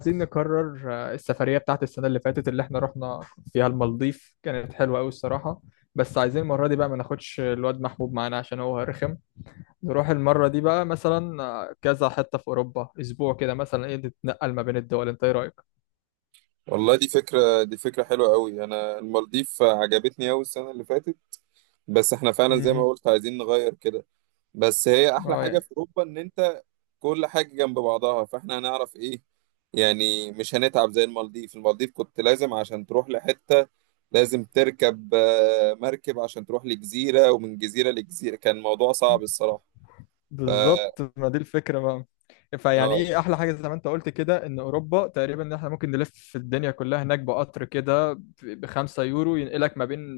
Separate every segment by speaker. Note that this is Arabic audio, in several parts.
Speaker 1: عايزين نكرر السفرية بتاعت السنة اللي فاتت اللي احنا رحنا فيها المالديف كانت حلوة أوي الصراحة. بس عايزين المرة دي بقى ما ناخدش الواد محبوب معانا عشان هو رخم. نروح المرة دي بقى مثلا كذا حتة في أوروبا، أسبوع كده مثلا، ايه، نتنقل ما بين الدول. انت ايه رأيك؟
Speaker 2: والله، دي فكرة حلوة قوي. أنا المالديف عجبتني أوي السنة اللي فاتت. بس إحنا فعلا زي ما
Speaker 1: مهم.
Speaker 2: قلت عايزين نغير كده. بس هي أحلى حاجة
Speaker 1: اه.
Speaker 2: في أوروبا إن أنت كل حاجة جنب بعضها، فإحنا هنعرف إيه يعني، مش هنتعب زي المالديف كنت لازم عشان تروح لحتة لازم تركب مركب عشان تروح لجزيرة، ومن جزيرة لجزيرة. كان الموضوع صعب الصراحة. ف
Speaker 1: بالظبط، ما دي الفكرة بقى. فيعني
Speaker 2: آه،
Speaker 1: ايه احلى حاجة زي ما انت قلت كده، ان اوروبا تقريبا ان احنا ممكن نلف في الدنيا كلها هناك بقطر كده ب5 يورو ينقلك ما بين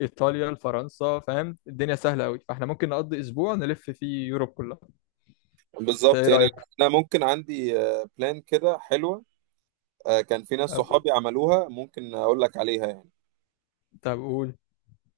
Speaker 1: ايطاليا لفرنسا، فاهم، الدنيا سهلة قوي، فاحنا ممكن نقضي اسبوع نلف فيه يوروب كلها. انت
Speaker 2: بالظبط
Speaker 1: ايه
Speaker 2: يعني.
Speaker 1: رأيك؟
Speaker 2: أنا ممكن عندي بلان كده حلوة. كان في ناس
Speaker 1: طب
Speaker 2: صحابي عملوها، ممكن اقول لك عليها يعني.
Speaker 1: طب قول.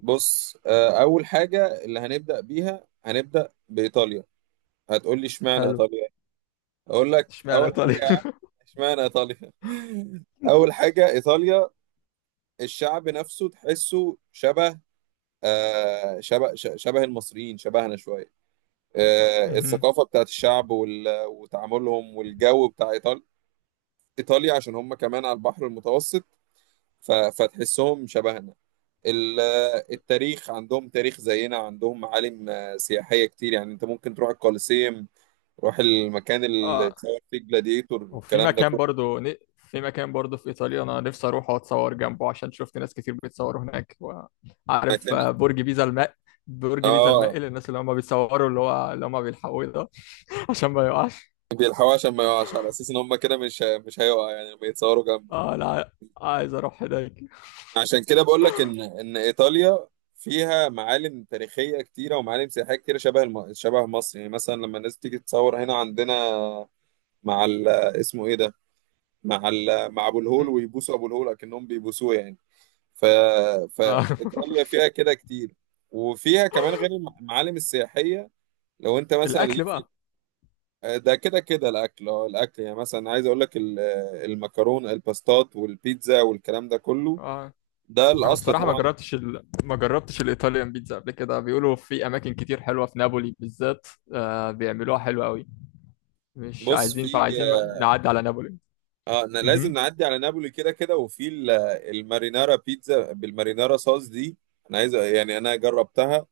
Speaker 2: بص، اول حاجه اللي هنبدا بيها هنبدا بايطاليا. هتقول لي اشمعنى
Speaker 1: حلو.
Speaker 2: ايطاليا؟ اقول لك
Speaker 1: اشمعنى
Speaker 2: اول
Speaker 1: ايطاليا؟
Speaker 2: حاجه اشمعنى ايطاليا. اول حاجه ايطاليا، الشعب نفسه تحسه شبه المصريين، شبهنا شويه.
Speaker 1: مهم.
Speaker 2: الثقافه بتاعت الشعب وتعاملهم والجو بتاع ايطاليا عشان هم كمان على البحر المتوسط، فتحسهم شبهنا. ال- التاريخ عندهم تاريخ زينا، عندهم معالم سياحية كتير. يعني انت ممكن تروح الكوليسيوم، تروح المكان اللي
Speaker 1: اه.
Speaker 2: اتصور فيه جلاديتور
Speaker 1: وفي
Speaker 2: والكلام ده
Speaker 1: مكان
Speaker 2: كله.
Speaker 1: برضو ن- في مكان برضو في إيطاليا أنا نفسي أروح وأتصور جنبه، عشان شفت ناس كتير بيتصوروا هناك وعارف،
Speaker 2: مكان
Speaker 1: برج بيزا
Speaker 2: اه
Speaker 1: المائل، الناس اللي هم بيتصوروا اللي هو اللي هم بيلحقوه ده. عشان ما يقعش.
Speaker 2: بيلحقوا عشان ما يقعش، على اساس ان هم كده مش هيقع يعني لما يتصوروا جنبه.
Speaker 1: اه لا، عايز أروح هناك.
Speaker 2: عشان كده بقول لك ان ايطاليا فيها معالم تاريخية كتيرة ومعالم سياحية كتيرة، شبه مصر. يعني مثلا لما الناس تيجي تتصور هنا عندنا اسمه ايه ده؟ مع ابو الهول، ويبوسوا ابو الهول اكنهم بيبوسوه يعني. ف...
Speaker 1: آه.
Speaker 2: فإيطاليا فيها كده كتير. وفيها كمان غير المعالم السياحية، لو أنت مثلا
Speaker 1: الأكل
Speaker 2: ليك في
Speaker 1: بقى.
Speaker 2: ده، كده كده الأكل. الأكل، يعني مثلا عايز أقول لك المكرون، الباستات، والبيتزا، والكلام ده كله.
Speaker 1: آه.
Speaker 2: ده
Speaker 1: أنا
Speaker 2: الأصل
Speaker 1: الصراحة
Speaker 2: طبعا.
Speaker 1: ما جربتش الإيطاليان بيتزا قبل كده، بيقولوا في أماكن كتير حلوة في نابولي بالذات، آه، بيعملوها حلوة أوي. مش
Speaker 2: بص، في
Speaker 1: عايزين، فعايزين نعدي على نابولي.
Speaker 2: اه آه، أنا لازم
Speaker 1: مهم.
Speaker 2: نعدي على نابولي كده كده. وفي المارينارا، بيتزا بالمارينارا صوص دي، أنا عايز يعني أنا جربتها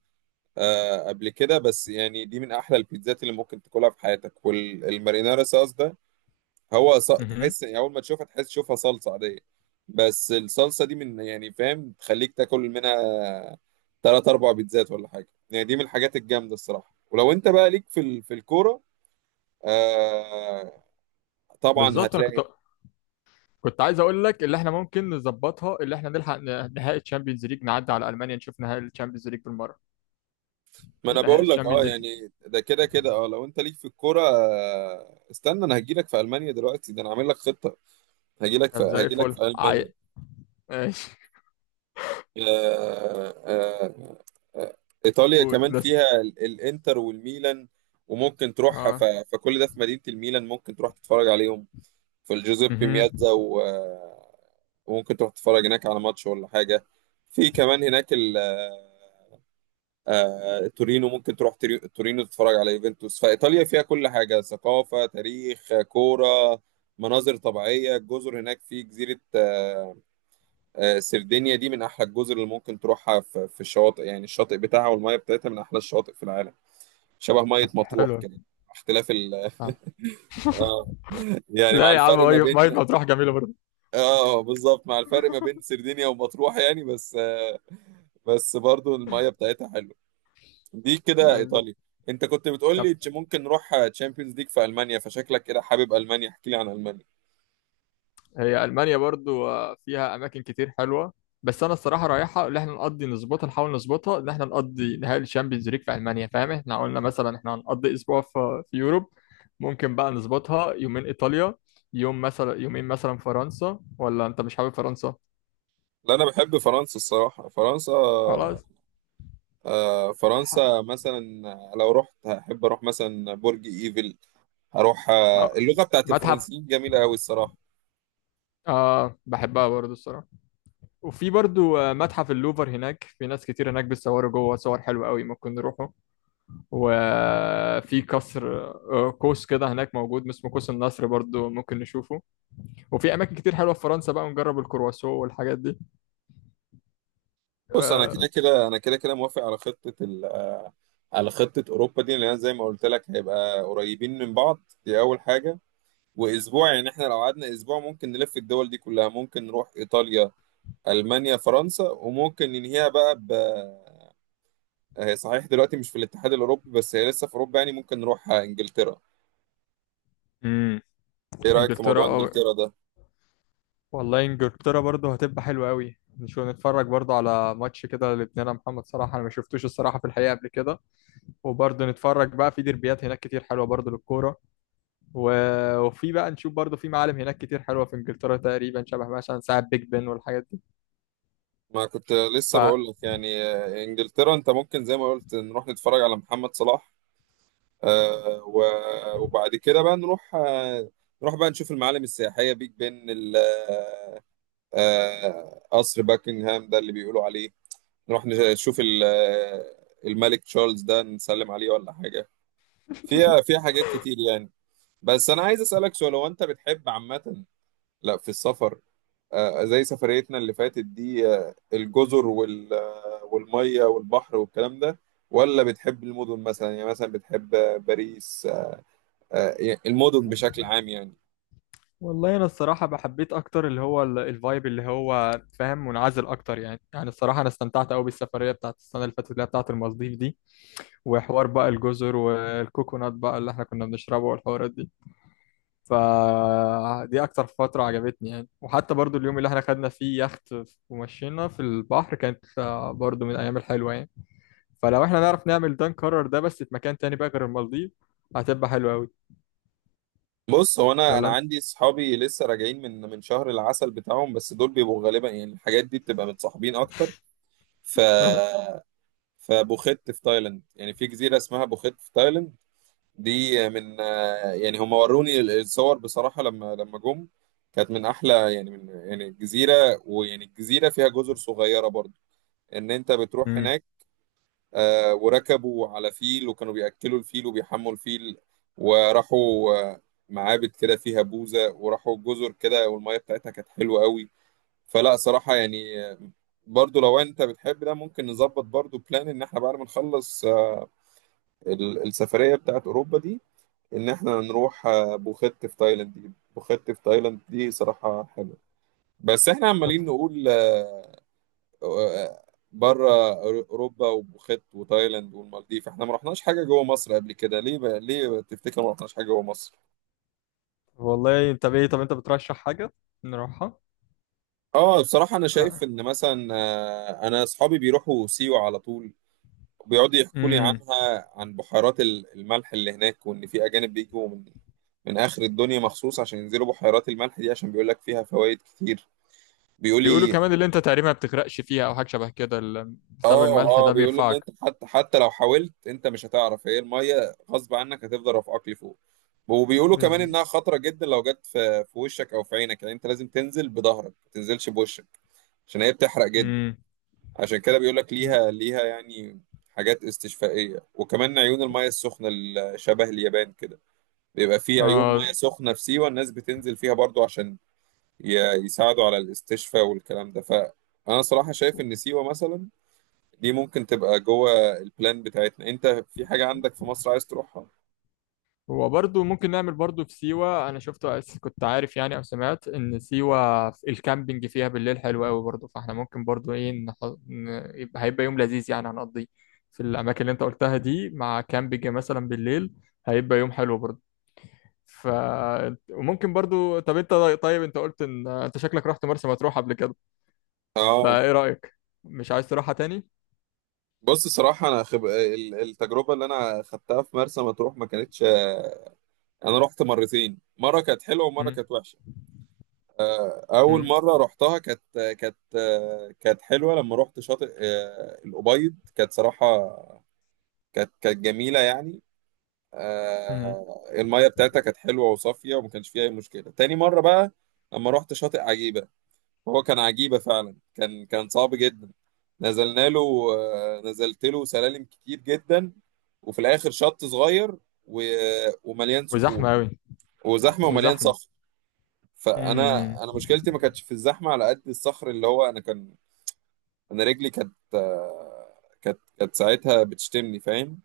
Speaker 2: قبل كده. بس يعني دي من أحلى البيتزات اللي ممكن تاكلها في حياتك. والمارينارا صوص ده، هو
Speaker 1: مهم.
Speaker 2: تحس يعني اول ما تشوفها تحس تشوفها صلصه عاديه. بس الصلصه دي من يعني، فاهم، تخليك تاكل منها تلات اربع بيتزات ولا حاجه. يعني دي من الحاجات الجامده الصراحه. ولو انت بقى ليك في في الكوره، آه... طبعا
Speaker 1: بالظبط. انا كنت
Speaker 2: هتلاقي.
Speaker 1: كنت عايز اقول لك اللي احنا ممكن نظبطها، اللي احنا نلحق نهائي الشامبيونز ليج، نعدي على المانيا نشوف نهائي الشامبيونز ليج بالمره.
Speaker 2: ما انا
Speaker 1: نهائي
Speaker 2: بقول لك،
Speaker 1: الشامبيونز ليج.
Speaker 2: يعني ده كده كده، لو انت ليك في الكوره، استنى، انا هجيلك في المانيا دلوقتي، ده انا عامل لك خطه. هجيلك في
Speaker 1: طب زي
Speaker 2: هجيلك
Speaker 1: الفل.
Speaker 2: في المانيا.
Speaker 1: عاي، ماشي.
Speaker 2: آه، آه، آه، آه، ايطاليا
Speaker 1: قول
Speaker 2: كمان
Speaker 1: بس.
Speaker 2: فيها الانتر والميلان، وممكن تروح
Speaker 1: اه.
Speaker 2: فكل ده في مدينة الميلان. ممكن تروح تتفرج عليهم في الجوزيبي
Speaker 1: مهم.
Speaker 2: مياتزا، وممكن تروح تتفرج هناك على ماتش ولا حاجة. في كمان هناك تورينو. ممكن تروح تورينو تتفرج على يوفنتوس. فإيطاليا فيها كل حاجة: ثقافة، تاريخ، كورة، مناظر طبيعية، الجزر هناك. في جزيرة سردينيا، دي من احلى الجزر اللي ممكن تروحها. في الشواطئ يعني، الشاطئ بتاعها والميه بتاعتها من احلى الشواطئ في العالم. شبه ميه
Speaker 1: طب
Speaker 2: مطروح
Speaker 1: حلو.
Speaker 2: كده. اختلاف ال.
Speaker 1: آه.
Speaker 2: اه، يعني مع
Speaker 1: لا يا عم،
Speaker 2: الفرق ما
Speaker 1: ميه مية
Speaker 2: بين.
Speaker 1: مطروح جميله برضه.
Speaker 2: اه بالظبط، مع الفرق ما بين سردينيا ومطروح يعني، بس بس برضو الميه بتاعتها حلوه. دي كده
Speaker 1: لا لا.
Speaker 2: ايطاليا. انت كنت بتقول لي
Speaker 1: طب.
Speaker 2: ممكن نروح تشامبيونز ليج في المانيا، فشكلك كده حابب المانيا، احكي لي عن المانيا.
Speaker 1: هي ألمانيا برضو فيها أماكن كتير حلوة، بس أنا الصراحة رايحة اللي احنا نقضي نظبطها، نحاول نظبطها إن احنا نقضي نهائي الشامبيونز ليج في ألمانيا، فاهم. احنا قلنا مثلا احنا هنقضي أسبوع في يوروب. ممكن بقى نظبطها يومين إيطاليا، يوم مثلا، يومين مثلا فرنسا، ولا أنت مش حابب فرنسا؟
Speaker 2: لا انا بحب فرنسا الصراحه. فرنسا
Speaker 1: خلاص. ح-
Speaker 2: فرنسا مثلا، لو رحت هحب اروح مثلا برج ايفل. هروح
Speaker 1: آه،
Speaker 2: اللغه بتاعت
Speaker 1: متحف
Speaker 2: الفرنسيين جميله قوي الصراحه.
Speaker 1: آه بحبها برضو الصراحة. وفي برضو متحف اللوفر هناك، في ناس كتير هناك بتصوروا جوه صور حلوة قوي، ممكن نروحوا. وفي قصر، قوس كده هناك موجود اسمه قوس النصر برضو ممكن نشوفه. وفي اماكن كتير حلوه في فرنسا، بقى نجرب الكرواسون والحاجات دي.
Speaker 2: بص، انا كده
Speaker 1: آه،
Speaker 2: كده انا كده كده موافق على خطه ال آه، على خطه اوروبا دي، لان زي ما قلت لك هيبقى قريبين من بعض، دي اول حاجه. واسبوع يعني احنا لو قعدنا اسبوع ممكن نلف الدول دي كلها. ممكن نروح ايطاليا، المانيا، فرنسا، وممكن ننهيها بقى هي صحيح دلوقتي مش في الاتحاد الاوروبي، بس هي لسه في اوروبا، يعني ممكن نروح انجلترا.
Speaker 1: امم.
Speaker 2: ايه رايك في
Speaker 1: انجلترا.
Speaker 2: موضوع انجلترا ده؟
Speaker 1: والله انجلترا برضو هتبقى حلوه قوي، نشوف نتفرج برضو على ماتش كده لابننا محمد صلاح، انا ما شفتوش الصراحه في الحقيقه قبل كده. وبرضو نتفرج بقى في ديربيات هناك كتير حلوه برضو للكوره. وفي بقى نشوف برضو في معالم هناك كتير حلوه في انجلترا، تقريبا شبه مثلا ساعه بيج بن والحاجات دي.
Speaker 2: ما كنت
Speaker 1: ف
Speaker 2: لسه بقول لك يعني، انجلترا انت ممكن زي ما قلت نروح نتفرج على محمد صلاح. وبعد كده بقى نروح، نروح بقى نشوف المعالم السياحية: بيج بن، قصر باكنغهام ده اللي بيقولوا عليه. نروح نشوف الملك تشارلز ده نسلم عليه ولا حاجة. فيها فيها حاجات كتير يعني. بس انا عايز اسألك سؤال. هو انت بتحب عامة، لا، في السفر زي سفريتنا اللي فاتت دي، الجزر والمية والبحر والكلام ده، ولا بتحب المدن مثلا؟ يعني مثلا بتحب باريس، يعني المدن بشكل عام يعني.
Speaker 1: والله انا الصراحه بحبيت اكتر اللي هو الفايب اللي هو فاهم منعزل اكتر يعني. يعني الصراحه انا استمتعت قوي بالسفريه بتاعت السنه اللي فاتت اللي هي بتاعت المالديف دي، وحوار بقى الجزر والكوكونات بقى اللي احنا كنا بنشربه والحوارات دي. فدي اكتر فتره عجبتني يعني. وحتى برضو اليوم اللي احنا خدنا فيه يخت ومشينا في البحر كانت برضو من الايام الحلوه يعني. فلو احنا نعرف نعمل ده، نكرر ده بس في مكان تاني بقى غير المالديف، هتبقى حلوه قوي.
Speaker 2: بص، هو انا
Speaker 1: ولا
Speaker 2: انا
Speaker 1: انت.
Speaker 2: عندي صحابي لسه راجعين من شهر العسل بتاعهم، بس دول بيبقوا غالبا يعني الحاجات دي بتبقى متصاحبين اكتر. ف فبوخت في تايلاند، يعني في جزيرة اسمها بوخت في تايلاند، دي من يعني هم وروني الصور بصراحة لما جم. كانت من أحلى يعني، من يعني الجزيرة، ويعني الجزيرة فيها جزر صغيرة برضو إن أنت بتروح
Speaker 1: مم.
Speaker 2: هناك. وركبوا على فيل وكانوا بيأكلوا الفيل وبيحموا الفيل، وراحوا آه، معابد كده فيها بوزة، وراحوا جزر كده، والمية بتاعتها كانت حلوة قوي. فلا صراحة يعني، برضو لو أنت بتحب ده ممكن نظبط برضو بلان إن إحنا بعد ما نخلص السفرية بتاعت أوروبا دي، ان احنا نروح بوخت في تايلاند. دي بوخت في تايلاند دي صراحة حلوة. بس احنا عمالين نقول آه، بره اوروبا وبوخت وتايلاند والمالديف، احنا ما رحناش حاجة جوه مصر قبل كده. ليه بقى؟ ليه تفتكر ما رحناش حاجة جوه مصر؟
Speaker 1: والله طب ايه، طب انت بترشح حاجة نروحها؟
Speaker 2: اه بصراحة انا
Speaker 1: آه.
Speaker 2: شايف ان مثلا، انا اصحابي بيروحوا سيوة على طول. بيقعدوا يحكوا لي
Speaker 1: امم.
Speaker 2: عنها، عن بحيرات الملح اللي هناك، وان في اجانب بيجوا من اخر الدنيا مخصوص عشان ينزلوا بحيرات الملح دي، عشان بيقول لك فيها فوائد كتير. بيقول
Speaker 1: بيقولوا
Speaker 2: لي،
Speaker 1: كمان اللي انت تقريبا ما بتغرقش فيها، او حاجة شبه كده، بسبب
Speaker 2: اه،
Speaker 1: الملح
Speaker 2: اه،
Speaker 1: ده
Speaker 2: بيقولوا ان
Speaker 1: بيرفعك.
Speaker 2: انت حتى لو حاولت انت مش هتعرف. هي الميه غصب عنك هتفضل رافعاك لفوق. وبيقولوا كمان
Speaker 1: بز...
Speaker 2: انها خطره جدا لو جت في وشك او في عينك، يعني انت لازم تنزل بظهرك ما تنزلش بوشك عشان هي بتحرق جدا.
Speaker 1: امم.
Speaker 2: عشان كده بيقول لك
Speaker 1: أمم.
Speaker 2: ليها يعني حاجات استشفائيه. وكمان عيون الميه السخنه، شبه اليابان كده بيبقى في عيون ميه
Speaker 1: آه.
Speaker 2: سخنه في سيوه، الناس بتنزل فيها برضو عشان ي- يساعدوا على الاستشفاء والكلام ده. فانا صراحه شايف ان سيوه مثلا دي ممكن تبقى جوه البلان بتاعتنا. انت في حاجة عندك في مصر عايز تروحها؟
Speaker 1: هو برضو ممكن نعمل برضو في سيوة. انا شفت، كنت عارف يعني، او سمعت ان سيوة في الكامبينج فيها بالليل حلو قوي برضو، فاحنا ممكن برضو ايه ن... يبقى هيبقى يوم لذيذ يعني هنقضيه في الاماكن اللي انت قلتها دي، مع كامبينج مثلا بالليل، هيبقى يوم حلو برضو. ف وممكن برضو، طب انت طيب انت قلت ان انت شكلك رحت مرسى مطروح قبل كده،
Speaker 2: اه،
Speaker 1: فايه رأيك، مش عايز تروحها تاني؟
Speaker 2: بص صراحة، انا التجربة اللي انا خدتها في مرسى مطروح ما كانتش انا رحت مرتين، مرة كانت حلوة ومرة
Speaker 1: امم.
Speaker 2: كانت وحشة. اول
Speaker 1: امم.
Speaker 2: مرة رحتها كانت حلوة لما رحت شاطئ الأبيض. كانت صراحة كانت جميلة يعني.
Speaker 1: امم.
Speaker 2: المية بتاعتها كانت حلوة وصافية وما كانش فيها اي مشكلة. تاني مرة بقى لما رحت شاطئ عجيبة، هو كان عجيبة فعلا، كان صعب جدا. نزلنا له آه، نزلت له سلالم كتير جدا، وفي الآخر شط صغير و... ومليان صخور
Speaker 1: وزحمة قوي.
Speaker 2: وزحمة، ومليان
Speaker 1: وزحمة.
Speaker 2: صخر. فأنا
Speaker 1: امم.
Speaker 2: أنا مشكلتي ما كانتش في الزحمة على قد الصخر. اللي هو أنا رجلي كانت كانت ساعتها بتشتمني فاهم.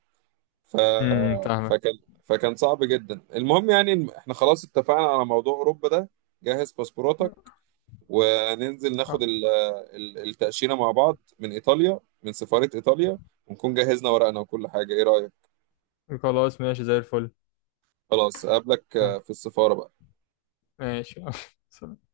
Speaker 2: ف...
Speaker 1: امم، فاهمك.
Speaker 2: فكان فكان صعب جدا. المهم يعني إن إحنا خلاص اتفقنا على موضوع أوروبا ده. جهز باسبوراتك وننزل ناخد التأشيرة مع بعض من إيطاليا، من سفارة إيطاليا، ونكون جهزنا ورقنا وكل حاجة. إيه رأيك؟
Speaker 1: خلاص ماشي زي الفل.
Speaker 2: خلاص أقابلك
Speaker 1: يلا،
Speaker 2: في السفارة بقى.
Speaker 1: ماشي. سلام.